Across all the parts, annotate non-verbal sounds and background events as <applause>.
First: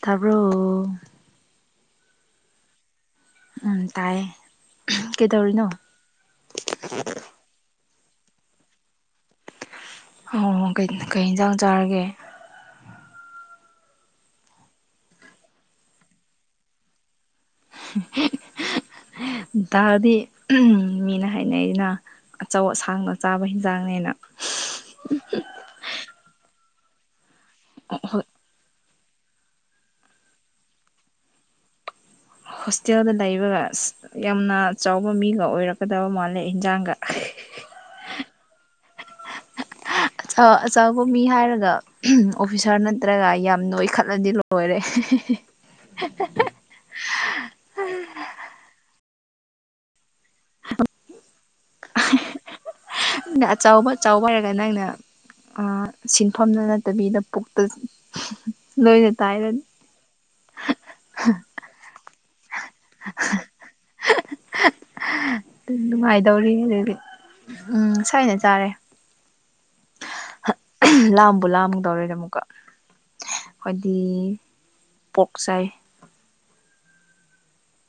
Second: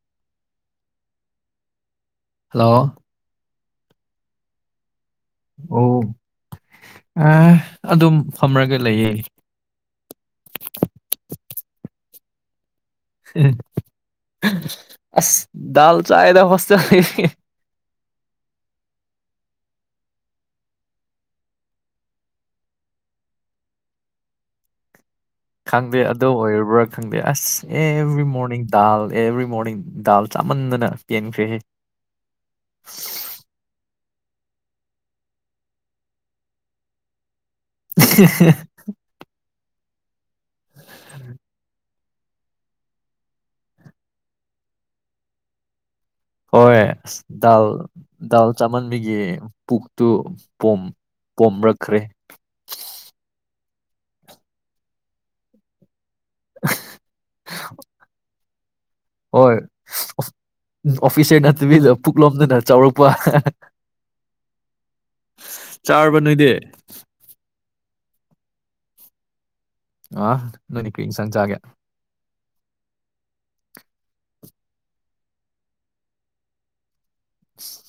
ꯇꯥꯄꯔꯣ hello ꯎꯝ ꯇꯥꯏꯌꯦ ꯀꯩ ꯇꯧꯔꯤꯅꯣ ꯑꯣ ꯑ ꯑꯗꯨꯝ ꯐꯝꯔꯒ ꯂꯩꯌꯦ ꯑꯣ ꯀꯩ ꯌꯦꯟꯖꯥꯡ ꯆꯥꯔꯒꯦ ꯑꯁ ꯗꯜ ꯆꯌꯦꯗ ꯍꯁ ꯆ ꯎ ꯇꯥꯔꯗꯤ ꯃꯤꯅ ꯍꯥꯏꯅꯩꯁꯤꯅ ꯑꯆꯧ ꯑꯁꯥꯡꯅ ꯆꯥꯕ ꯍꯤꯟꯖꯥꯡꯅꯦꯅ ꯈꯪꯗꯦ ꯑꯗꯨ ꯑꯣꯏꯔꯕ꯭ꯔꯥ ꯈꯪꯗꯦ ꯑꯁ ꯑꯦꯕ꯭ꯔꯤ ꯃꯣꯔꯅꯤꯡ ꯗꯥꯜ ꯑꯦꯕ꯭ꯔꯤ ꯃꯣꯔꯅꯤꯡ ꯗꯥꯜ ꯆꯥꯃꯟꯗꯅ ꯀꯦꯟꯈ꯭ꯔꯦꯍꯦ ꯍꯣꯁꯇꯦꯜꯗ ꯏꯕꯒ ꯌꯥꯝꯅ ꯆꯥꯎꯕ ꯃꯤꯒ ꯑꯣꯏꯔꯛꯀꯗꯕ ꯃꯥꯜꯂꯦ ꯏꯟꯖꯥꯡꯒ <inaudible> ꯑꯆꯧꯕ ꯃꯤ ꯍꯥꯏꯔꯒ ꯑꯣꯐꯤꯁꯥꯔ ꯅꯠꯇ꯭ꯔꯒ ꯌꯥꯝ ꯅꯣꯏꯈꯠꯂꯗꯤ ꯂꯣꯏꯔꯦ ꯍꯣꯏ ꯑꯁ ꯗꯥꯜ ꯗꯥꯜ ꯆꯥꯃꯟꯕꯤꯒꯤ ꯄꯨꯛꯇꯨ ꯄꯣꯝ ꯄꯣꯝꯔꯛꯈ꯭ꯔꯦ ꯑꯆꯕ ꯑ ꯆꯥꯎꯕ ꯍꯥꯏꯔꯒ ꯅꯪꯅ ꯁꯤ ꯃ ꯐꯐꯝꯗ ꯅꯠꯇꯕꯤꯗ ꯄꯨꯛꯇ ꯂꯣꯏꯅ ꯍꯣꯏ ꯇꯥꯏꯔꯅꯤ ꯑꯣꯐꯤꯁꯔ ꯅꯠꯇꯕꯤꯗ ꯄꯨꯛꯂꯣꯝꯗꯅ ꯆꯥꯎꯔꯛꯄ ꯆꯥꯔꯕ ꯅꯨꯡꯉꯥꯏꯗꯧꯔꯤ ꯅꯣꯏꯗꯤ ꯑꯗꯨꯗꯤ ꯎꯝ ꯁꯣꯏꯅ ꯆꯥꯔꯦ ꯑ ꯅꯣꯏꯗꯤ ꯀꯔꯤ ꯏꯟꯁꯥꯡ ꯂꯥꯕꯨ ꯆꯥꯒꯦ ꯂꯥꯝ ꯇꯧꯔꯦꯗ ꯑꯃꯨꯛꯀ ꯈꯣꯏꯗꯤ ꯄꯣꯛꯆꯥꯏ ꯁ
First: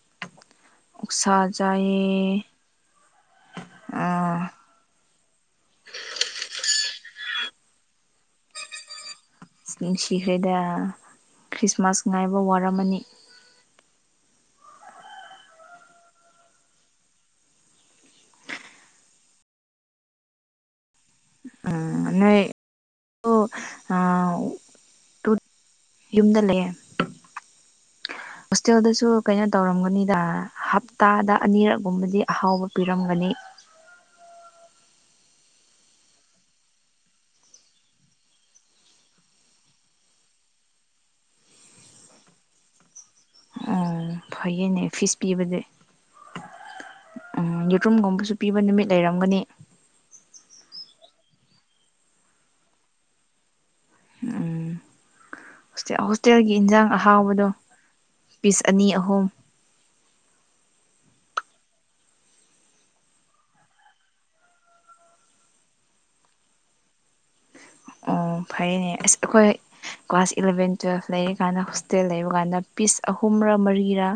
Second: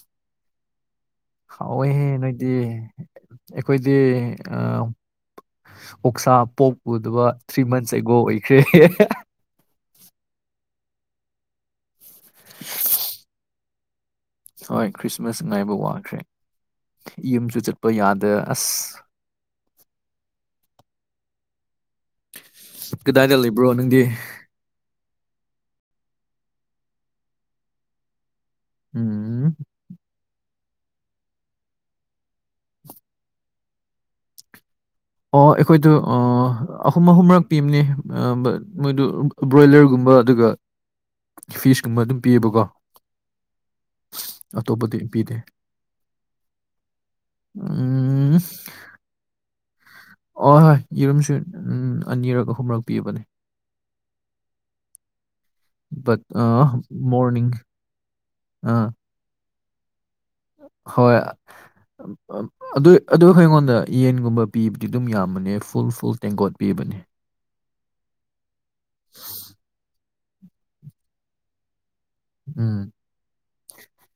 ꯑꯣꯛꯁꯥ ꯍꯥꯎꯋꯦꯍꯦ ꯆꯥꯏꯌꯦ ꯅꯣꯏꯗꯤ ꯑꯩꯈꯣꯏꯗꯤ ꯑ ꯑꯁ ꯑꯣꯛꯁꯥ ꯄꯣꯛ ꯎꯗꯕ ꯊ꯭ꯔꯤ ꯃꯟꯁ ꯑꯩꯒꯣ ꯑꯣꯏꯈ꯭ꯔꯦ ꯅꯨꯡꯁꯤꯈ꯭ꯔꯦꯗ ꯈ꯭ꯔꯤꯁꯃꯥꯁ ꯉꯥꯏꯕ ꯋꯥꯔꯝꯃꯅꯤ ꯏꯟꯑꯣꯗꯤꯕꯜ ꯍꯣꯏ ꯈ꯭ꯔꯤꯁꯃꯥꯁ ꯉꯥꯏꯕ ꯋꯥꯈ꯭ꯔꯦ ꯌꯨꯝꯁꯨ ꯆꯠꯄ ꯌꯥꯗ ꯑꯁ ꯎꯝ ꯅꯣꯏ ꯀꯗꯥꯏꯗ ꯂꯩꯕ꯭ꯔꯣ ꯅꯪꯗꯤ <unintelligible> ꯌꯨꯝꯗ ꯂꯩꯑꯦ ꯍꯣꯁꯇꯦꯜꯗꯁꯨ ꯀꯩꯅꯣ ꯎꯝ ꯇꯧꯔꯝꯒꯅꯤꯗ ꯍꯞꯇꯥꯗ ꯑꯅꯤꯔꯛꯒꯨꯝꯕꯗꯤ ꯑꯍꯥꯎꯕ ꯄꯤꯔꯝꯒꯅꯤ ꯑꯣ ꯑꯩꯈꯣꯏꯗꯨ ꯑꯣ ꯑꯍꯨꯝ ꯑꯍꯨꯝ ꯃꯔꯛ ꯄꯤꯕꯅꯦ ꯃꯣꯏꯗꯨ ꯕ꯭ꯔꯣꯏꯂꯔꯒꯨꯝꯕ ꯑꯗꯨꯒ ꯐꯤꯁ ꯀꯨꯝꯕ ꯑꯗꯨꯝ ꯄꯤꯌꯦꯕꯀꯣ ꯎꯝ ꯐꯩꯌꯦꯅꯦ ꯑꯇꯣꯞꯄꯗꯤ ꯐꯤꯁ ꯄꯤꯗꯦ ꯄꯤꯕꯗꯤ ꯎꯝ ꯌꯦꯨꯠꯔꯨꯝꯒꯨꯝꯕꯁꯨ ꯎꯝ ꯄꯤꯕ ꯅꯨꯃꯤꯠ ꯂꯩꯔꯝꯒꯅꯤ ꯑ ꯍꯣꯏ ꯌꯦꯔꯨꯝꯁꯨ ꯎꯝ ꯑꯅꯤꯔꯛ ꯑꯍꯨꯝꯔꯛ ꯄꯤꯕꯅꯦ ꯎꯝ ꯕꯠ ꯑ ꯍꯣꯁꯇꯦꯜꯒꯤ ꯏꯟꯖꯥꯡ ꯑꯍꯥꯎꯕꯗꯣ ꯃꯣꯔꯅꯤꯡ ꯄꯤꯁ ꯑꯅꯤ ꯑꯥ ꯑꯍꯨꯝ ꯍꯣꯏ ꯑꯝ ꯑ ꯑꯗꯨ ꯑꯗꯨ ꯑꯩꯉꯣꯟꯗ ꯌꯦꯟꯒꯨꯝꯕ ꯄꯤꯕꯗꯤ ꯑꯗꯨꯝ ꯌꯥꯝꯕꯅꯦ ꯐꯨꯜ ꯐꯨꯜ ꯇꯦꯡꯀꯣꯠ ꯄꯤꯕꯅꯦ ꯑꯣ ꯐꯩꯅꯦ ꯑꯁ ꯑꯩꯈꯣꯏ ꯀ꯭ꯂꯥꯁ ꯏꯂꯚꯦꯟ ꯇꯨꯋꯦꯜꯐ ꯂꯩꯔꯤ ꯀꯥꯟꯗ ꯍꯣꯁꯇꯦꯜ ꯂꯩꯕ ꯀꯥꯟꯗ ꯎꯝ ꯄꯤꯁ ꯑꯍꯨꯝꯔ ꯃꯔꯤꯔꯥ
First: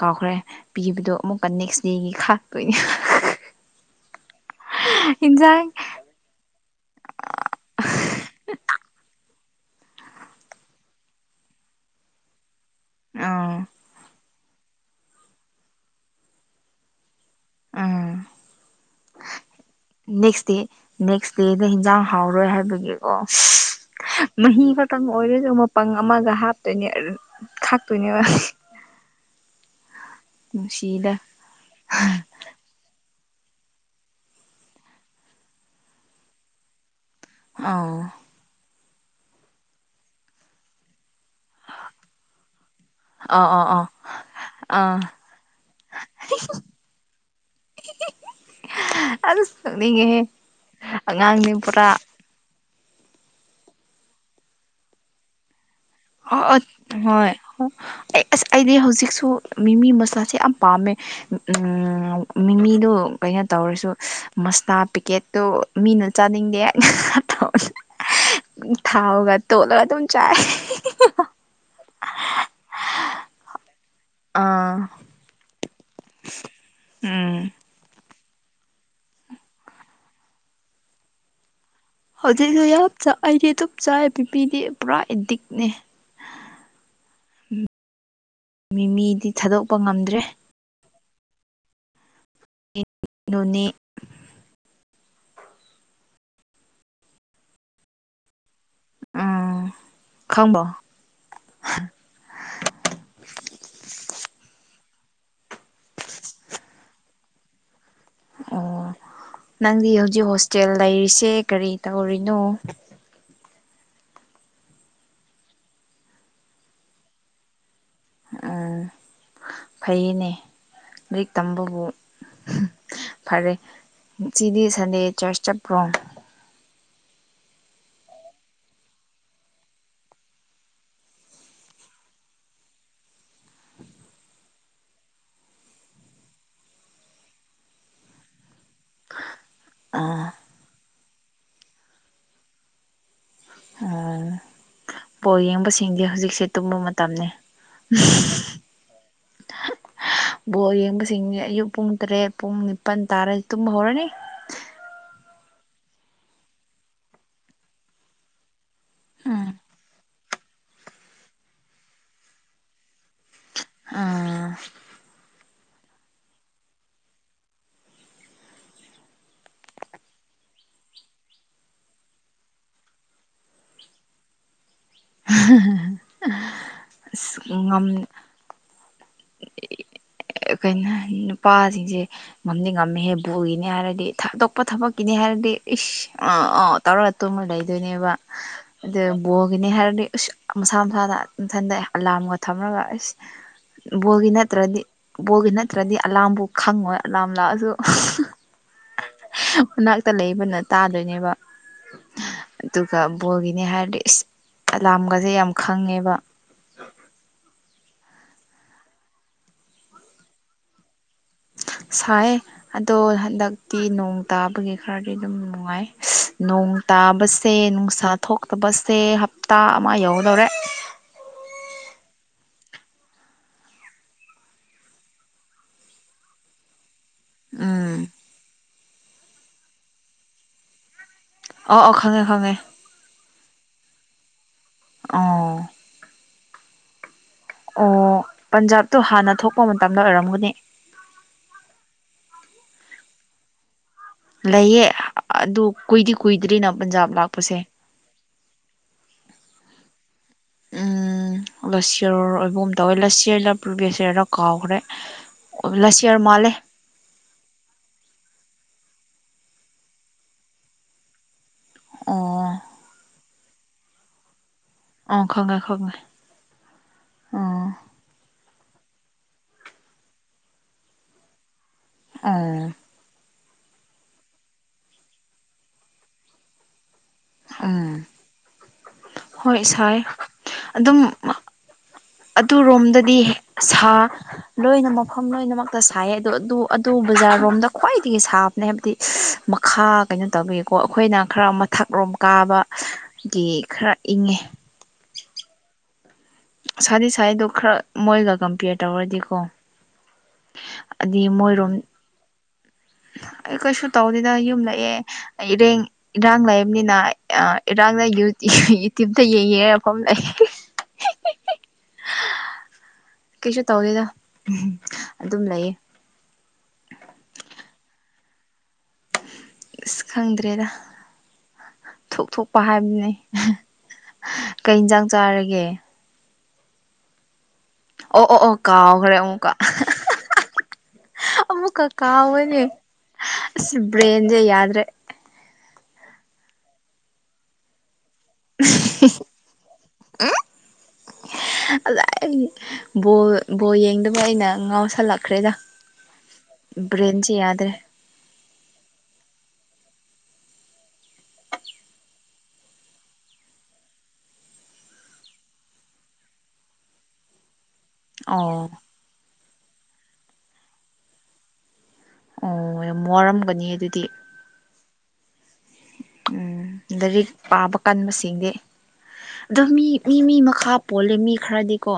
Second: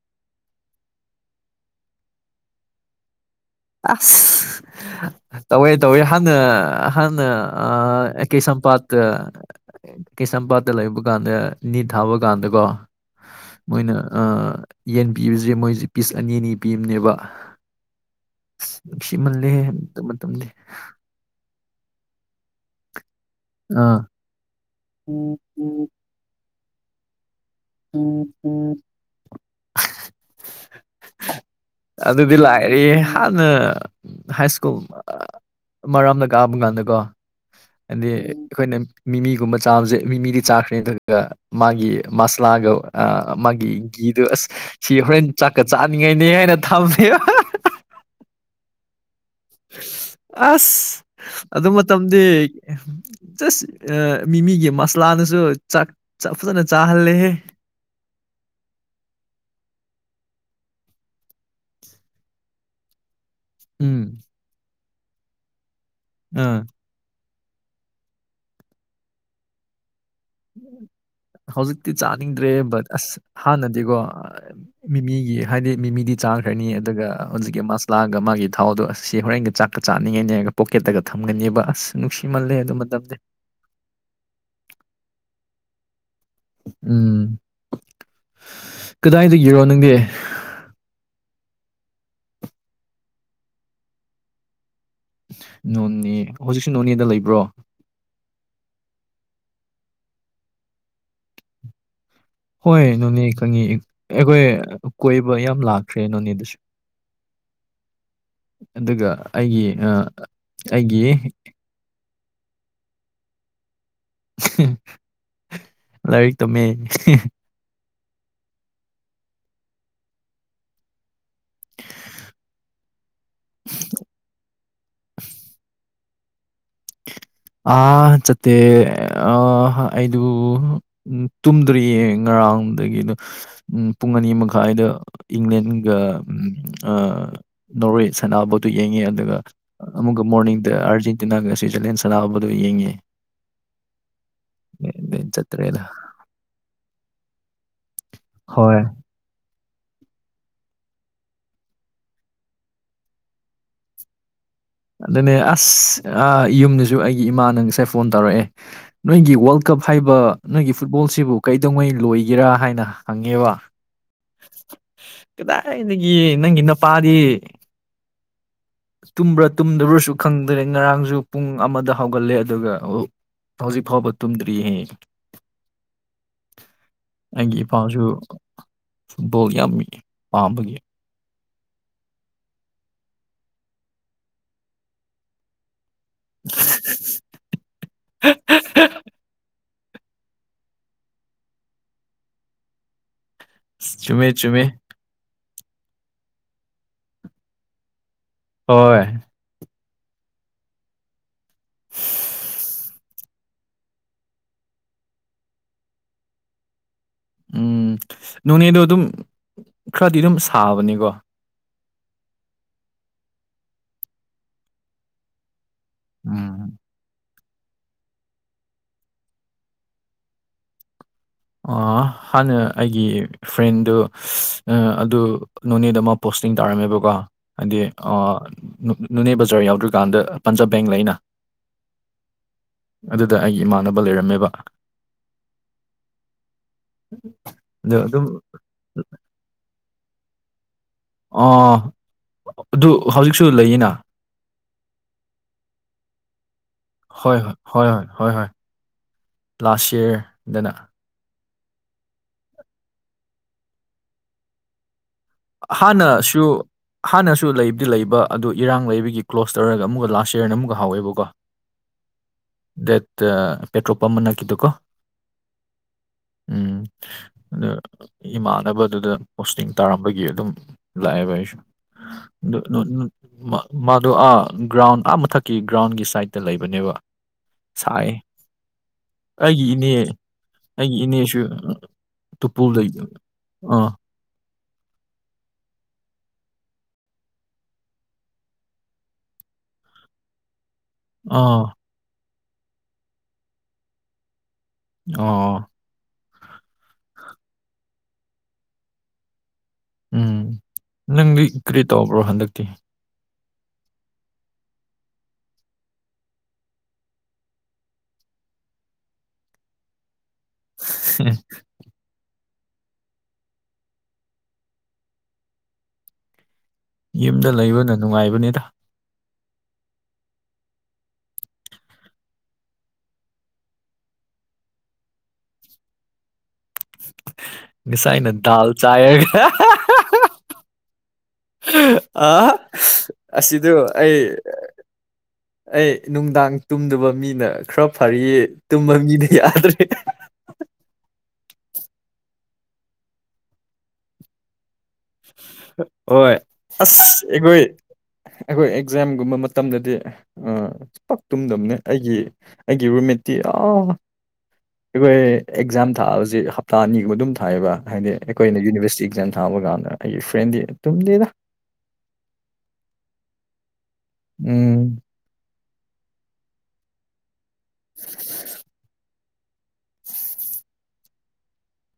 ꯀꯥꯎꯈ꯭ꯔꯦ ꯄꯤꯕꯗꯣ ꯑꯃꯨꯛꯀ ꯅꯦꯛꯁ ꯗꯦꯒꯤ ꯈꯥꯛꯇꯣꯏꯅꯤ ꯑꯁ ꯏꯟꯖꯥꯡ ꯇꯧꯋꯦ ꯇꯧꯋꯦ ꯍꯥꯟꯅ ꯍꯥꯟꯅ ꯑꯩ ꯀꯩꯁꯥꯝꯄꯥꯠꯇ ꯀꯩꯁꯝꯄꯥꯠꯇ ꯂꯩꯕ ꯀꯥꯟꯗ ꯅꯤꯠ ꯊꯥꯕ ꯀꯥꯟꯗꯀꯣ ꯑꯥ ꯃꯣꯏꯅ ꯌꯦꯟ ꯄꯤꯕꯁꯦ ꯃꯣꯏꯁꯦ ꯄꯤꯁ ꯑꯅꯤ ꯑꯅꯤ ꯄꯤꯕꯅꯦꯕ ꯑꯝ ꯅꯨꯡꯁꯤꯃꯜꯂꯦ ꯅꯦꯛꯁ ꯗꯦ ꯅꯦꯛꯁ ꯗꯦ ꯍꯦꯟꯖꯥꯡ ꯍꯥꯎꯔꯣꯏ ꯍꯥꯏꯕꯒꯤ ꯑꯣ ꯑꯥ ꯃꯍꯤ ꯈꯛꯇꯪ ꯑꯣꯏꯔꯁꯨ ꯃꯄꯪ ꯑꯃꯒ ꯍꯥꯞꯇꯣꯏꯅꯦ ꯑꯗꯨ ꯎꯝ ꯎꯝ ꯅꯨꯡꯁꯤꯗ ꯑꯗꯨꯗꯤ ꯂꯥꯛꯑꯦ ꯍꯥꯟꯅ ꯍꯥꯏ ꯁ꯭ꯀꯨꯜ ꯃꯔꯥꯝꯗ ꯀꯥꯕ ꯀꯥꯟꯗꯀꯣ ꯑꯥ ꯑꯗꯤ ꯑꯩꯈꯣꯏꯅ ꯃꯤꯃꯤꯒꯨꯝꯕ ꯆꯥꯕꯁꯦ ꯃꯤꯃꯤꯗꯤ ꯆꯥꯈ꯭ꯔꯦ ꯑꯗꯨꯒ ꯃꯥꯒꯤ ꯃꯁꯂꯥꯒ ꯑ ꯑꯥ ꯑꯥ ꯃꯥꯒꯤ ꯑꯥ ꯒꯤꯗꯨꯣ ꯑꯁ ꯑꯥ ꯁꯤ ꯍꯣꯔꯦꯟ ꯆꯥꯛꯀ ꯆꯥꯅꯤꯡꯉꯥꯏꯅꯦ ꯍꯥꯏꯅ ꯊꯝꯃꯦ ꯑꯁ ꯅꯣꯛꯅꯤꯡꯉꯦꯍꯦ ꯑꯉꯥꯡꯅꯦ ꯄꯨꯔꯥ ꯗꯤ ꯖꯁ ꯃꯤꯃꯤꯒꯤ ꯃꯁꯂꯥꯗꯨꯁꯨ ꯆꯥꯛ ꯆꯥꯛ ꯐꯖꯅ ꯆꯥꯍꯜꯂꯦꯍꯦ ꯑꯣ ꯑꯩ ꯑꯁ ꯑꯩꯗꯤ ꯍꯧꯖꯤꯛꯁꯨ ꯃꯤꯃꯤ ꯃꯁꯂꯥꯁꯦ ꯌꯥꯝ ꯄꯥꯝꯃꯦ ꯎꯝ ꯃꯤꯃꯤꯗꯨ ꯀꯩꯅꯣ ꯇꯧꯔꯁꯨ ꯎꯝ ꯃꯁꯇꯥ ꯄꯤꯀꯦꯠꯇꯨ ꯃꯤꯅ ꯆꯥꯅꯤꯡꯗꯦ ꯑꯥ ꯑꯟꯏꯟꯇꯦꯜꯂꯤꯖꯦꯕꯜ ꯊꯥꯎꯒ ꯇꯣꯠꯂꯒ ꯑꯗꯨꯝ ꯆꯥꯏ ꯍꯧꯖꯤꯛꯇꯤ ꯆꯥꯅꯤꯡꯗ꯭ꯔꯦ ꯕꯠ ꯑꯁ ꯍꯥꯟꯅꯗꯤꯀꯣ ꯑꯥ ꯃꯤꯃꯤꯒꯤ ꯍꯥꯏꯗꯤ ꯃꯤꯃꯤꯗꯤ ꯆꯥꯈ꯭ꯔꯅꯤ ꯑꯗꯨꯒ ꯎꯝ ꯍꯧꯖꯤꯛꯀꯤ ꯃꯥꯁ ꯂꯥꯛꯑꯒ ꯃꯥꯒꯤ ꯊꯥꯎꯗꯣ ꯑꯁꯤ ꯍꯣꯔꯦꯟꯒ ꯆꯥꯛꯀ ꯆꯥꯅꯤꯡꯉꯅꯦꯔꯒ ꯄꯣꯀꯦꯠꯇꯒ ꯊꯝꯒꯅꯦꯕ ꯑꯁ ꯅꯨꯡꯁꯤꯃꯜꯂꯦ ꯍꯧꯖꯤꯛꯁꯨ ꯑꯗꯨ ꯌꯥꯝ ꯃꯇꯝꯗꯤ ꯑꯩꯗꯤ ꯑꯗꯨꯝ ꯆꯥꯏ ꯃꯤꯃꯤꯗꯤ ꯄꯨꯔꯥ ꯑꯦꯗꯤꯛꯅꯦ ꯎꯝ ꯃꯤ ꯃꯤꯗꯤ ꯀꯗꯥꯏꯗꯒꯤꯔꯣ ꯊꯥꯗꯣꯛꯄ ꯅꯪꯗꯤ ꯉꯝꯗ꯭ꯔꯦ ꯑꯟꯏꯟꯇꯦꯜꯂꯤꯖꯦꯕꯜ ꯅꯣꯅꯤ ꯅꯣꯅꯦ ꯍꯧꯖꯤꯛꯁꯨ ꯅꯣꯅꯦꯗ ꯂꯩꯕ꯭ꯔꯣ ꯎꯝ ꯈꯪꯕꯣ ꯍꯣꯏ ꯅꯣꯅꯦ ꯈꯪꯉꯤ ꯑꯩꯈꯣꯏ ꯀꯣꯏꯕ ꯌꯥꯝ ꯂꯥꯛꯈ꯭ꯔꯦ ꯅꯣꯅꯦꯗꯨꯁꯨ <inaudible> ꯑꯣ ꯑꯗꯨꯒ ꯑꯩꯒꯤ ꯅꯪꯗꯤ ꯑꯥ ꯍꯧꯖꯤꯛ ꯍꯣꯁꯇꯦꯜ ꯑꯩꯒꯤ ꯂꯩꯔꯤꯁꯦ ꯀꯔꯤ ꯇꯧꯔꯤꯅꯣ ꯂꯥꯏꯔꯤꯛ ꯇꯝꯃꯦ ꯎꯝ ꯐꯩꯅꯦ ꯂꯥꯏꯔꯤꯛ ꯇꯝꯕꯕꯨ ꯐꯔꯦ ꯁꯤꯗꯤ ꯁꯟꯗꯦ ꯆꯔꯆ ꯆꯠꯄ꯭ꯔꯣ ꯑ ꯆꯠꯇꯦ ꯑꯍ ꯑꯩꯗꯨ ꯎꯝ ꯇꯨꯝꯗ꯭ꯔꯤ ꯌꯦꯡꯉ ꯉꯔꯥꯡꯗꯒꯤ ꯑꯗꯨ ꯎꯝ ꯄꯨꯡ ꯑꯅꯤ ꯃꯈꯥꯏꯗ ꯏꯪꯂꯦꯟꯒ ꯅꯎꯔꯣꯏ ꯁꯅꯥꯕꯣꯠꯇ ꯌꯦꯡꯉꯤ ꯑꯗꯨꯒ ꯑꯃꯨꯛꯀ ꯑꯥ ꯃꯣꯔꯅꯤꯡꯗ ꯑꯥꯔꯖꯦꯟꯇꯤꯅꯥꯒ ꯁ꯭ꯋꯤꯖꯔꯂꯦꯟ ꯁꯅꯥꯕꯗꯨ ꯌꯦꯡꯉꯤ ꯑꯥ ꯕꯣꯜ ꯆꯠꯇ꯭ꯔꯦꯗ ꯌꯦꯡꯕꯁꯤꯡꯗꯤ ꯍꯧꯖꯤꯛꯁꯦ ꯇꯨꯝꯕ ꯃꯇꯝꯅꯤ ꯍꯣꯏ ꯕꯣꯜ ꯌꯦꯡꯕꯁꯤꯡꯗꯤ ꯑꯌꯨꯛ ꯄꯨꯡ ꯇꯔꯦꯠ ꯄꯨꯡ ꯅꯤꯄꯥꯜ ꯇꯥꯔꯗꯤ ꯇꯨꯝꯕ ꯍꯧꯔꯅꯤ ꯑꯗꯨꯅꯦ ꯑꯁ ꯌꯨꯝꯗꯁꯨ ꯑꯩꯒꯤ ꯏꯃꯥꯅ ꯉꯁꯥꯏ ꯐꯣꯟ ꯇꯧꯔꯛꯑꯦ ꯅꯣꯏꯒꯤ ꯎꯝ ꯋꯥꯔꯜ ꯀꯞ ꯍꯥꯏꯕ ꯅꯣꯏꯒꯤ ꯐꯨꯠꯕꯣꯜꯁꯤꯕꯨ ꯀꯩꯗꯧꯉꯩ ꯂꯣꯏꯒꯦꯔꯥ ꯍꯥꯏꯅ ꯍꯪꯉꯦꯕ ꯑꯥ ꯀꯗꯥꯏꯒꯤ ꯅꯪꯒꯤ ꯅꯨꯄꯥꯗꯤ ꯇꯨꯝꯕ꯭ꯔꯥ ꯇꯨꯝꯗꯕ꯭ꯔꯁꯨ ꯈꯪꯗ꯭ꯔꯦ ꯉꯔꯥꯡꯁꯨ ꯄꯨꯡ ꯑꯃꯗ ꯍꯧꯒꯠꯂꯦ ꯑꯗꯨꯒ ꯍꯧꯖꯤꯛ ꯐꯥꯎꯕ ꯇꯨꯝꯗ꯭ꯔꯤꯍꯦ ꯎꯝ ꯑꯩꯒꯤ ꯏꯄꯥꯁꯨ ꯐꯨꯠꯕꯣꯜ ꯌꯥꯝ ꯄꯥꯝꯕꯒꯤ ꯀꯩꯅꯣ ꯅꯨꯄꯥꯁꯤꯡꯁꯦ ꯉꯝꯗꯤ ꯉꯝꯃꯦꯍꯦ ꯕꯣꯒꯤꯅꯤ ꯍꯥꯏꯔꯗꯤ ꯊꯥꯗꯣꯛꯄ ꯊꯕꯛꯀꯤꯅꯤ ꯍꯥꯏꯔꯗꯤ ꯏꯁꯁ ꯑ ꯑ ꯇꯧꯔ ꯇꯨꯃ ꯂꯩꯗꯣꯏꯅꯦꯕ ꯑꯗꯨ ꯕꯣꯒꯤꯅꯦ ꯍꯥꯏꯔꯗꯤ ꯃꯁꯥ ꯃꯁꯥꯅ ꯏꯊꯟꯗ ꯑꯂꯥꯔꯝꯒ ꯊꯝꯂꯒ ꯑꯩꯁ ꯕꯣꯜꯒꯤ ꯆꯨꯝꯃꯦ ꯆꯨꯝꯃꯦ ꯅꯠꯇ꯭ꯔꯗꯤ ꯕꯣꯒꯤ ꯅꯠꯇ꯭ꯔꯗꯤ ꯑꯂꯥꯝꯕꯨ ꯈꯪꯉꯣꯏ ꯑꯂꯥꯝ ꯂꯥꯛꯑꯁꯨ ꯍꯣꯏ ꯃꯅꯥꯛꯇ ꯂꯩꯕꯅ ꯇꯥꯗꯣꯏꯅꯦꯕ ꯑꯗꯨꯒ ꯕꯣꯜꯒꯤꯅꯦ ꯍꯥꯏꯔꯗꯤ ꯏꯁ ꯑꯂꯥꯝꯒꯁꯦ ꯌꯥꯝ ꯈꯪꯉꯦꯕ ꯎꯝ ꯅꯣꯅꯦꯗꯣ ꯑꯗꯨꯝ ꯈꯔꯗꯤ ꯑꯗꯨꯝ ꯁꯥꯕꯅꯤꯀꯣ ꯁꯥꯏ ꯑꯗꯣ ꯍꯟꯗꯛꯇꯤ ꯅꯣꯡ ꯇꯥꯕꯒꯤ ꯈꯔꯗꯤ ꯑꯗꯨꯝ ꯅꯨꯡꯉꯥꯏ ꯎꯝ ꯅꯣꯡ ꯇꯥꯕꯁꯦ ꯅꯨꯡꯁꯥ ꯊꯣꯛꯇꯕꯁꯦ ꯍꯞꯇꯥ ꯑꯃ ꯌꯧꯗꯧꯔꯦ ꯍꯥꯟꯅ ꯑꯩꯒꯤ ꯐ꯭ꯔꯦꯟꯗꯨ ꯑꯗꯨ ꯅꯣꯅꯦꯗ ꯑꯃ ꯄꯣꯁꯇꯤꯡ ꯇꯧꯔꯝꯃꯦꯕꯀꯣ ꯍꯥꯏꯗꯤ ꯎꯝ ꯅꯣꯅꯦ ꯕꯖꯥꯔ ꯌꯥꯎꯗ꯭ꯔꯤꯀꯥꯟꯗ ꯄꯟꯖꯥꯕ ꯕꯦꯡ ꯂꯩꯩꯅ ꯑꯣ ꯑꯣ ꯈꯪꯉꯦ ꯈꯪꯉꯦ ꯑꯗꯨꯗ ꯑꯩꯒꯤ ꯏꯃꯥꯟꯅꯕ ꯂꯩꯔꯝꯃꯦꯕ ꯑꯣ ꯎꯝ ꯑꯣ ꯄꯟꯖꯥꯕꯇꯣ ꯍꯥꯟꯅ ꯊꯣꯛꯄ ꯃꯇꯝꯗ ꯑꯣꯏꯔꯝꯒꯅꯤ ꯑ ꯑꯗꯨ ꯍꯧꯖꯤꯛꯁꯨ ꯂꯩꯌꯦꯅ ꯂꯩꯌꯦ ꯑꯗꯨ ꯀꯨꯏꯗꯤ ꯀꯨꯏꯗ꯭ꯔꯤꯅ ꯄꯟꯖꯥꯕ ꯍꯣꯏ ꯍꯣꯏ ꯂꯥꯛꯄꯁꯦ ꯍꯣꯏ ꯍꯣꯏ ꯍꯣꯏ ꯍꯣꯏ ꯂꯥꯁ ꯌꯔꯗꯅ ꯂꯁꯤꯌꯔ ꯑꯣꯏꯕ ꯑꯃ ꯇꯧꯋꯦ ꯂꯁꯤꯌꯔꯗ ꯄꯨꯕꯤꯦꯁꯔꯔ ꯀꯥꯎꯈ꯭ꯔꯦ ꯍꯥꯥꯟ ꯂꯁ ꯅ ꯌꯔ ꯁꯨ ꯃꯥꯜꯂꯦ ꯍꯥꯟꯅꯁꯨ ꯂꯩꯕꯨꯗꯤ ꯂꯩꯕ ꯑꯗꯨ ꯏꯔꯥꯡ ꯂꯩꯕꯒꯤ ꯀ꯭ꯂꯣꯁ ꯇꯧꯔꯒ ꯑꯃꯨꯛꯀ ꯂꯥꯁ ꯌꯔꯅ ꯑꯃꯨꯛꯀ ꯍꯥꯎꯋꯦꯕꯀꯣ <inaudible> ꯑ ꯗꯦꯠ ꯄꯦꯇ꯭ꯔꯣꯜ ꯄꯝ ꯑꯃꯅꯀꯤꯗꯨꯀꯣ ꯑꯣ ꯈꯪꯉꯦ ꯈꯪꯉꯦ ꯎꯝ ꯑꯗ ꯑꯣ ꯏꯃꯥꯟꯅꯕꯗꯨꯗ ꯄꯣꯁꯇꯤꯡ ꯇꯥꯔꯝꯕ ꯒꯤ ꯑꯗꯨꯝ ꯂꯥꯛꯑꯦꯕ ꯑꯩꯁꯨ ꯑꯣ ꯃꯥꯗꯣ ꯑꯥ ꯒ꯭ꯔꯥꯎꯟ ꯑꯥ ꯃꯊꯛꯀꯤ ꯒ꯭ꯔꯥꯎꯟꯒꯤ ꯁꯥꯏꯗꯇ ꯂꯩꯕꯅꯦꯕ ꯎꯝ ꯁꯥꯏ ꯑꯩꯒꯤ ꯍꯣꯏ ꯏꯅꯦ ꯁꯥꯏ ꯑꯩꯒꯤ ꯑꯗꯨꯝ ꯏꯅꯦꯁꯨ ꯇꯨꯄꯨꯜ ꯂꯩ ꯑꯗꯨꯔꯣꯝꯗꯗꯤ ꯑꯥ ꯁꯥ ꯂꯣꯏꯅ ꯃꯐꯝ ꯂꯣꯏꯅꯃꯛꯇ ꯁꯥꯏꯌꯦ ꯑꯗꯨ ꯑꯗꯨ ꯑꯗꯨ ꯕꯖꯥꯔꯣꯝꯗ ꯈ꯭ꯋꯥꯏꯗꯒꯤ ꯁꯥꯕꯅꯦ ꯍꯥꯏꯕꯗꯤ ꯃꯈꯥ ꯀꯩꯅꯣ ꯇꯧꯕꯋꯕ ꯀꯣ ꯑꯩꯈꯣꯏꯅ ꯈꯔ ꯑꯥ ꯃꯊꯛꯔꯣꯝ ꯀꯥꯕꯒꯤ ꯈꯔ ꯏꯪꯉꯦ ꯑꯣ ꯑꯣ ꯁꯥꯗꯤ ꯁꯥꯔꯤꯗꯣ ꯈꯔ ꯃꯣꯏꯒ ꯀꯝꯄꯤꯌꯔ ꯇꯧꯔꯗꯤꯀꯣ ꯎꯝ ꯑꯗꯨꯗꯤ ꯅꯪꯗꯤ ꯃꯣꯏꯔꯣꯝ ꯀꯔꯤ ꯇꯧꯕ꯭ꯔꯣ ꯍꯟꯗꯛꯇꯤ ꯑꯩ ꯀꯩꯁꯨ ꯇꯧꯗꯦꯗ ꯌꯨꯝ ꯂꯑꯦ ꯏꯔꯦꯡ ꯏꯔꯥꯡ ꯂꯩꯕꯅꯤꯅ ꯏꯔꯥꯡꯗ ꯌꯨꯇ꯭ꯌꯨꯕꯇ ꯌꯦꯡꯉꯦ ꯃꯐꯝ ꯂꯩ ꯎ ꯀꯩꯁꯨ ꯇꯧꯗꯦꯗ ꯑꯗꯨꯝ ꯂꯩꯌꯦ ꯌꯨꯝꯗ ꯂꯩꯕꯅ ꯅꯨꯡꯉꯥꯏꯕꯅꯦꯗ ꯑꯁ ꯈꯪꯗ꯭ꯔꯦꯗ ꯊꯣꯛꯊꯣꯛꯄ ꯍꯥꯏꯕꯗꯨꯅꯦ ꯀꯩ ꯏꯟꯁꯥꯡ ꯆꯥꯔꯒꯦ ꯑꯣ ꯃꯤꯁꯥꯏꯅ ꯑꯣ ꯑꯣ ꯗꯜ ꯆ ꯀꯥꯎꯈ꯭ꯔꯦ ꯑꯃꯨꯛꯀ ꯑꯃꯨꯛꯀ ꯑ ꯀꯥꯎꯕꯅꯦ ꯑꯁꯤꯗꯨ ꯑꯁ ꯑꯩ ꯕ꯭ꯔꯦꯟꯁꯦ ꯌꯥꯗ꯭ꯔꯦ ꯑꯩ ꯅꯨꯡꯗꯥꯡ ꯇꯨꯝꯗꯕ ꯃꯤꯅ ꯈꯔ ꯐꯔꯤꯌꯦ ꯇꯨꯝꯕ ꯃꯤꯅ ꯌꯥꯗ꯭ꯔꯦ ꯎ ꯑ ꯑꯩꯕ ꯕꯣꯜ ꯌꯦꯡꯗꯕ ꯑꯩꯅ ꯉꯥꯎ ꯍ ꯑꯁ ꯕ꯭ꯔꯦꯟꯁꯦ ꯑꯩꯈꯣꯏꯋ ꯌꯥꯗ꯭ꯔꯦ ꯑꯩꯈꯣꯏ ꯑꯦꯛꯖꯥꯝꯒꯨꯝꯕ ꯃꯇꯝꯗꯗꯤ ꯄ ꯇꯨꯝꯗꯕꯅꯤ ꯑꯩꯒꯤ ꯑꯩꯒꯤꯕꯨ ꯃꯠꯠꯇꯤ ꯑ ꯑꯩꯈꯣꯏ ꯑꯦꯛꯖꯥꯝ ꯊꯥꯑꯕꯁꯤ ꯍꯞꯇꯥ ꯑꯅꯤꯒꯨꯝꯕ ꯑꯗꯨꯝ ꯊꯥꯏꯑꯕ ꯍꯥꯏꯗꯤ ꯑꯣ ꯑꯩꯈꯣꯏꯅ ꯌꯨꯅꯤꯚꯔꯁꯤꯇꯤ ꯑꯦꯛꯖꯥꯝ ꯊꯥꯕ ꯀꯥꯟꯗ ꯑꯩꯒꯤ ꯐ꯭ꯔꯦꯟꯗꯤ ꯇꯨꯝꯗꯦꯗ ꯑꯣ ꯋꯥꯔꯝꯒꯅꯤ ꯑꯗꯨꯗꯤ ꯎꯝ ꯎꯝ ꯂꯥꯏꯔꯤꯛ ꯄꯥꯕ ꯀꯟꯕꯁꯤꯡꯗꯤ ꯑꯗꯣ ꯃꯤ ꯃꯤ ꯃꯤ ꯃꯈꯥ ꯄꯣꯜꯂꯦ ꯃꯤ ꯈꯔꯗꯤꯀꯣ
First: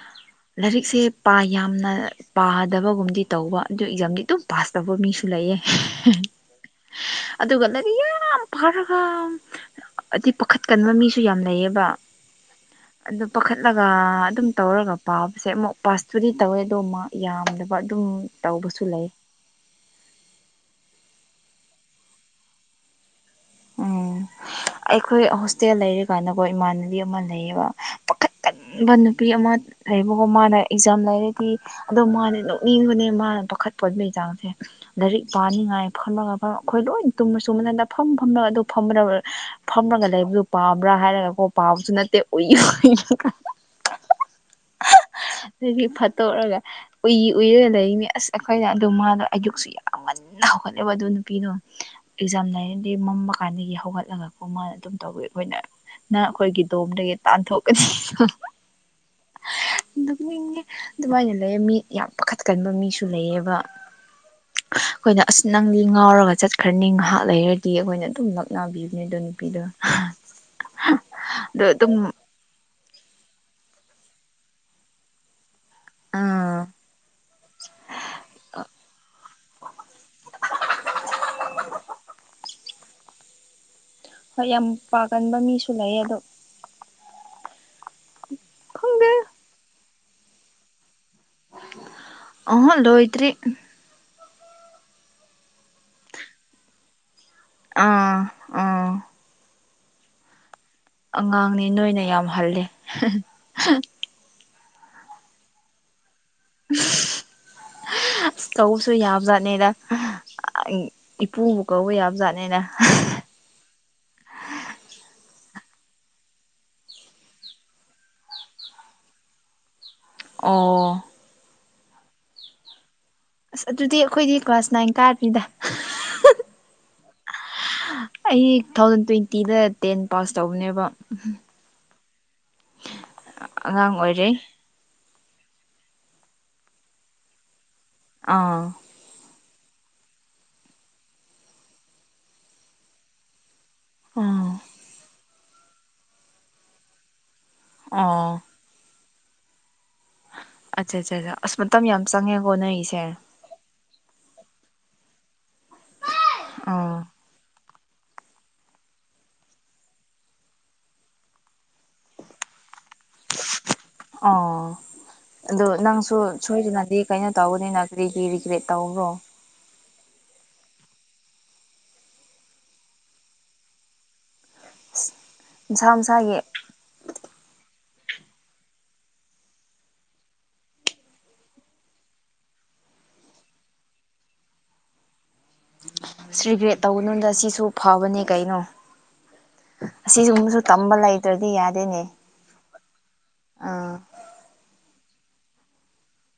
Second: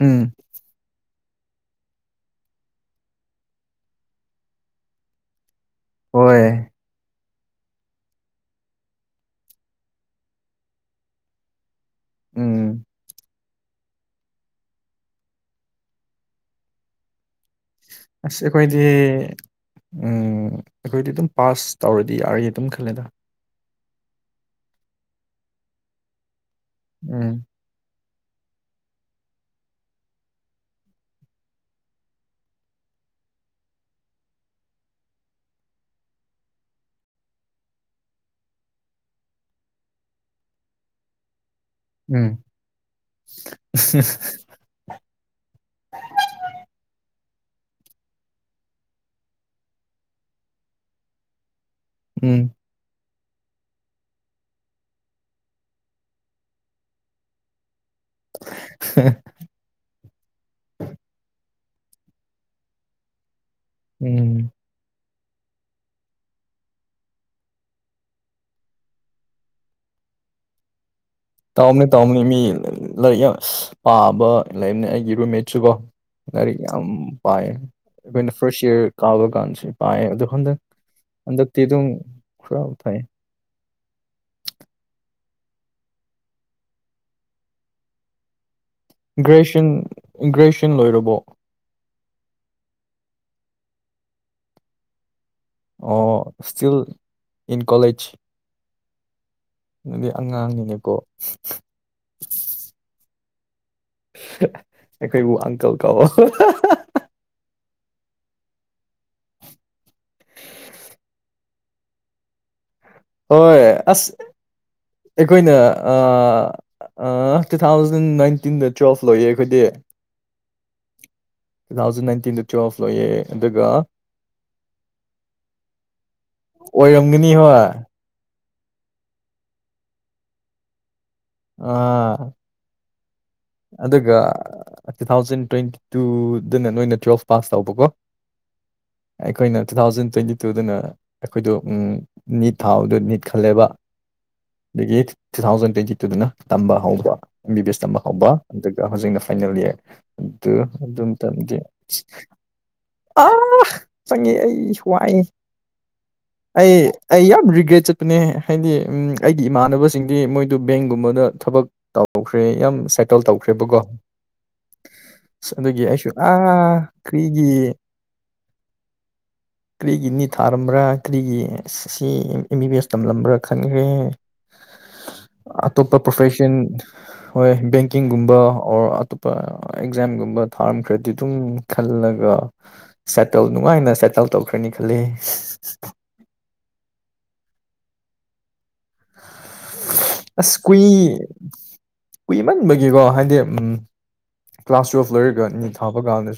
ꯎꯝ ꯂꯥꯏꯔꯤꯛꯁꯦ ꯌꯥꯝꯅ ꯄꯥꯗꯕꯒꯨꯝꯗꯤ ꯇꯧꯕ ꯑꯗꯨ ꯑꯦꯛꯖꯥꯝꯗꯤ ꯑꯗꯨꯝ ꯄꯥꯁ ꯇꯧꯕ ꯃꯤꯁꯨ ꯂꯩ ꯍꯣꯏ ꯑꯗꯨꯒ ꯌꯥꯝ ꯐꯥꯔꯒ ꯍꯥꯏꯗꯤ ꯄꯥꯈꯠꯀꯟꯕ ꯃꯤꯁꯨ ꯌꯥꯝ ꯂꯩꯌꯦꯕ ꯎꯝ ꯑꯗꯨꯗ ꯄꯈ ꯆꯠꯂꯒ ꯑꯗꯨꯝ ꯇꯧꯔꯒ ꯄꯥꯕꯁꯦ ꯑꯃꯨꯛ ꯄꯥꯁꯇꯨꯗꯤ ꯇꯧꯋꯦ ꯑꯗ ꯑꯃ ꯌꯥꯝꯗꯕ ꯑꯗꯨꯝ ꯑꯁ ꯑꯩꯈꯣꯏꯗꯤ ꯇꯧꯕꯁꯨ ꯂꯩ ꯎꯝ ꯑꯩꯈꯣꯏꯗꯤ ꯑꯗꯨꯝ ꯄꯥꯁ ꯇꯧꯔꯗꯤ ꯌꯥꯔꯒꯦ ꯑꯗꯨꯝ ꯈꯜꯂꯦꯗ ꯎꯝ ꯑꯩꯈꯣꯏ ꯍꯣꯁꯇꯦꯜ ꯂꯩꯔꯤꯀꯥꯟꯗꯀꯣ ꯏꯃꯥꯟꯅꯕꯤ ꯑꯃ ꯎꯝ ꯂꯩꯌꯦꯕ ꯄꯈꯀꯟꯕ ꯅꯨꯄꯤ ꯑꯃ ꯂꯩꯕꯀꯣ ꯃꯥꯅ ꯑꯦꯛꯖꯥꯝ ꯂꯩꯔꯗꯤ ꯑꯗꯣ ꯃꯥꯅꯦ ꯅꯣꯛꯅꯤꯡꯕꯅꯦ ꯃꯥꯅ ꯄꯥꯈꯠꯄꯕꯩ ꯆꯥꯡꯁꯦ ꯂꯥꯏꯔꯤꯛ ꯄꯥꯅꯤꯡꯉꯥꯏ ꯐꯝꯃꯒ ꯑꯩꯈꯣꯏ ꯂꯣꯏ ꯇꯨꯝꯅ ꯆꯨꯝꯃ ꯍꯟꯗꯐꯝ ꯐꯝ ꯑꯗꯨ ꯐ ꯐꯝꯂꯒ ꯂꯩꯕꯗꯨ ꯄꯥꯝꯕ꯭ꯔꯥ ꯍꯥꯏꯔꯒꯀꯣ ꯄꯥꯎꯁꯨꯅ ꯎꯝ ꯑꯣ ꯑꯗꯒꯤ ꯐꯠꯇꯣꯛꯑꯒ ꯎꯏ ꯎꯏꯔꯒ ꯂꯩꯔꯤꯅꯤ ꯑꯁ ꯑꯩꯈꯣꯏꯅ ꯑꯗꯣ ꯃꯥꯗꯣ ꯑꯩꯗꯨꯛꯁꯨ ꯌꯥꯝꯃꯜꯂꯤ ꯍꯧꯒꯠꯂꯕ ꯑꯗꯨ ꯅꯨꯄꯤꯅꯣ ꯎꯝ ꯑꯦꯛꯖꯥꯝ ꯂꯩꯔ ꯃꯃ ꯀꯥꯟꯗꯒꯤ ꯍꯧꯒꯠꯂꯒ ꯀꯣꯃ ꯑꯗꯨꯝ ꯇꯧꯋꯤ ꯑꯩꯈꯣꯏꯅ ꯅ ꯑꯩꯈꯣꯏꯒꯤ ꯗꯣꯝꯗꯒꯤ ꯇꯥꯟꯊꯣꯛꯀꯅꯤ ꯑꯗꯨꯃꯥꯏꯅ ꯂꯩ ꯃꯤ ꯌꯥꯝ ꯄꯥꯈꯠꯀꯟꯕ ꯃꯤꯁꯨ ꯂꯩꯌꯦꯕ ꯎꯝ ꯑꯩꯈꯣꯏꯅ ꯑꯁ ꯅꯪꯗꯤ ꯉꯥꯎꯔꯒ ꯆꯠꯈ꯭ꯔꯅꯤ ꯉꯥꯏꯍꯥꯛ ꯂꯩꯔꯗꯤ ꯤ ꯑꯩꯈꯣꯏꯅ ꯑꯗꯨꯝ ꯅꯛꯅꯕꯤꯕꯅꯦ ꯑꯗ ꯅꯨꯄꯤꯗꯣ ꯑꯗꯣ ꯇꯥꯎꯝꯅꯦ ꯑꯗꯨꯝ ꯇꯥꯎꯝꯅꯦ ꯃꯤ ꯂꯥꯏꯔꯤꯛ ꯌꯥꯝ ꯄꯥꯕ ꯂꯩꯕꯅꯦ ꯑꯩꯒꯤ ꯔꯨꯝꯃꯦꯠ ꯁꯨꯀꯣ ꯂꯒꯥꯔꯤꯛ ꯑꯥ ꯌꯥꯝ ꯄꯥꯏ ꯑꯩꯈꯣꯏꯅ ꯐꯥꯔꯁ ꯏꯌꯥꯔ ꯀꯥꯎꯕ ꯀꯥꯟꯁꯨ ꯄꯥꯏꯌꯦ ꯑꯗꯨꯣ ꯍꯟꯗꯛ ꯍꯟꯗꯛꯇꯤ ꯑꯗꯨꯝ ꯈꯨꯔꯥꯎ ꯊꯥꯏ ꯍꯣꯏ ꯌꯥꯝ ꯄꯥꯒꯟꯕ ꯃꯤꯁꯨ ꯂꯩꯌꯦ ꯑꯗꯣ ꯈꯪꯗꯦ ꯒ꯭ꯔꯦꯨꯌꯦꯁꯟ ꯒ꯭ꯔꯦꯖꯨꯌꯦꯁꯟ ꯂꯣꯏꯔꯕꯣ ꯑꯍ ꯂꯣꯏꯇ꯭ꯔꯤ ꯑꯣ ꯏꯁꯇꯤꯜ ꯏꯟ ꯀꯣꯂꯦꯖ ꯑꯥ ꯑꯥ ꯑꯗꯨꯗꯤ ꯑꯉꯥꯡꯅꯤꯅꯦ ꯑꯉꯥꯡꯅꯤ ꯅꯣꯏꯅ ꯌꯥꯝ ꯍꯜꯂꯦ ꯑꯦꯈꯣꯏꯕꯨ ꯑꯟꯇꯣꯜ ꯀꯣ ꯑꯁ ꯀꯧꯕꯁꯨ ꯌꯥꯝꯖꯥꯠꯅꯦꯅ ꯏꯄꯨꯕꯨ ꯀꯧꯕ ꯌꯥꯕꯖꯥꯠꯅꯦꯅ ꯍꯣꯏ ꯑꯁ ꯑꯩꯈꯣꯏꯅ ꯑ ꯇꯨ ꯊꯥꯎꯖꯟ ꯅꯥꯏꯟꯇꯤꯟꯗ ꯇ꯭ꯋꯦꯜꯐ ꯂꯌꯦ ꯑꯩꯈꯣꯏꯗꯤ ꯑꯣ ꯇꯨ ꯊꯥꯎꯖꯏꯇꯤꯟ ꯆꯣꯐ ꯂꯣꯏꯌꯦ ꯑꯗꯨ ꯑꯁ ꯑꯗꯨꯗꯤ ꯑꯩꯈꯣꯏꯗꯤ ꯀ꯭ꯂꯥꯁ ꯅꯥꯏꯟ ꯀꯥꯅꯤꯗ ꯑꯣꯏꯔꯝꯒꯅꯤ ꯍꯣ ꯑꯩ ꯇꯨ ꯊꯥꯎꯖꯟ ꯇ꯭ꯋꯦꯟꯇꯤꯗ ꯇꯦꯟ ꯄꯥꯁ ꯇꯧꯕꯅꯦꯕ ꯎ ꯑꯥ ꯑ ꯑꯗꯨꯒ ꯇꯨ ꯊꯥꯎꯖꯟ ꯇ꯭ꯋꯦꯟꯇꯤ ꯇꯨꯗꯅ ꯅꯣꯏꯅ ꯇ꯭ꯋꯦꯜꯐ ꯄꯥꯁ ꯇꯧꯕꯀꯣ ꯑꯥ ꯑꯩꯈꯣꯏꯅ ꯇꯨ ꯊꯥꯎꯖꯟ ꯇ꯭ꯋꯦꯟꯇꯤ ꯇꯨꯗꯅ ꯑꯩꯈꯣꯏꯗꯣ ꯅꯤꯠ ꯊꯥꯎꯗꯣ ꯅꯤꯠ ꯈꯜꯂꯦꯕ ꯑꯥ ꯑꯗꯒꯤ ꯇꯨ ꯊꯥꯎꯖꯟ ꯇ꯭ꯋꯦꯟꯇꯤ ꯇꯨꯗꯅ ꯇꯝꯕ ꯍꯧꯕ ꯑꯦꯝ ꯕꯤ ꯕꯤ ꯑꯦꯁ ꯇꯝꯕ ꯍꯧꯕ ꯑꯣ ꯑꯗꯨꯒ ꯍꯧꯖꯤꯛꯅ ꯐꯥꯏꯅꯦꯜ ꯏꯌꯥꯔ ꯑꯗꯨ ꯑꯠꯆꯥ ꯑꯗꯨꯝ ꯑꯠꯆꯥ ꯑꯠꯆꯥ ꯑꯁ ꯇꯝꯗꯦ ꯃꯇꯝ ꯌꯥꯝ ꯆꯪꯉꯦꯀꯣ ꯅꯣꯏꯒꯤꯁꯦ ꯆꯪꯉꯦ ꯑꯩꯁꯨ ꯋꯥꯏ ꯑꯩ ꯑꯥ ꯑꯩ ꯌꯥꯝ ꯔꯤꯒ꯭ꯔꯦꯆꯦꯠ ꯅꯦ ꯍꯥꯏꯗꯤ ꯑꯩꯒꯤ ꯏꯃꯥꯟꯅꯕꯁꯤꯡꯗꯤ ꯃꯣꯏꯗ ꯕꯦꯡꯒꯨꯝꯕꯗ ꯊꯕꯛ ꯇꯧꯈ꯭ꯔꯦ ꯌꯥꯝ ꯁꯦꯇꯜ ꯇꯧꯈ꯭ꯔꯦꯕꯀꯣ ꯑꯥ ꯑꯁ ꯑꯗꯣ ꯑꯗꯨꯒꯤ ꯑꯩꯁꯨ ꯅꯪꯁꯨ ꯑꯥ ꯁꯣꯏꯗꯅꯗꯤ ꯀꯩꯅꯣ ꯀꯔꯤꯒꯤ ꯇꯧꯕꯅꯤꯅ ꯀꯔꯤꯒꯤ ꯔꯤꯒ꯭ꯔꯦꯠ ꯇꯧꯕ꯭ꯔꯣ ꯀꯔꯤꯒꯤ ꯊꯥꯔꯝꯕ꯭ꯔꯥ ꯀꯔꯤꯒꯤ ꯁꯤ ꯑꯦꯝ ꯕꯤ ꯕꯤ ꯑꯦꯁ ꯇꯝꯂꯝꯕ꯭ꯔ ꯈꯟꯈ꯭ꯔꯦ ꯑ ꯑꯇꯣꯞꯄ ꯄ꯭ꯔꯣꯐꯦꯁꯟ ꯍꯣꯏ ꯕꯦꯡ ꯀꯀꯤꯡꯒꯨꯝꯕ ꯑꯣꯔ ꯑꯇꯣꯞꯄ ꯑꯦꯛꯖꯥꯝꯒꯨꯝꯕ ꯊꯥꯔꯝꯈ꯭ꯔꯗꯤ ꯑꯗꯨꯝ ꯈꯜꯂꯒ ꯁꯦꯇꯜ ꯅꯨꯡꯉꯥꯏꯅ ꯁꯦꯇꯜ ꯇꯧꯈ꯭ꯔꯅꯤ ꯈꯜꯂꯤ ꯁ ꯔꯤꯒ꯭ꯔꯦꯠ ꯇꯧꯕꯗ ꯁꯤꯁꯨ ꯐꯕꯅꯦ ꯀꯩꯅꯣ <unintelligible> ꯑꯁ ꯑꯁꯤꯒꯨꯝꯕꯁꯨ ꯀꯨꯏ ꯇꯝꯕ ꯂꯩꯇ꯭ꯔꯗꯤ ꯌꯥꯗꯦꯅꯦ ꯀꯨꯏꯃꯟꯕꯒꯤꯀꯣ ꯍꯥꯏꯗꯤ ꯎꯝ ꯑꯥ ꯀ꯭ꯂꯥꯁ ꯇꯨꯌꯦꯜꯐ ꯂꯔꯒ ꯃꯤ ꯊꯥꯕ ꯀꯥꯟꯗꯁꯨ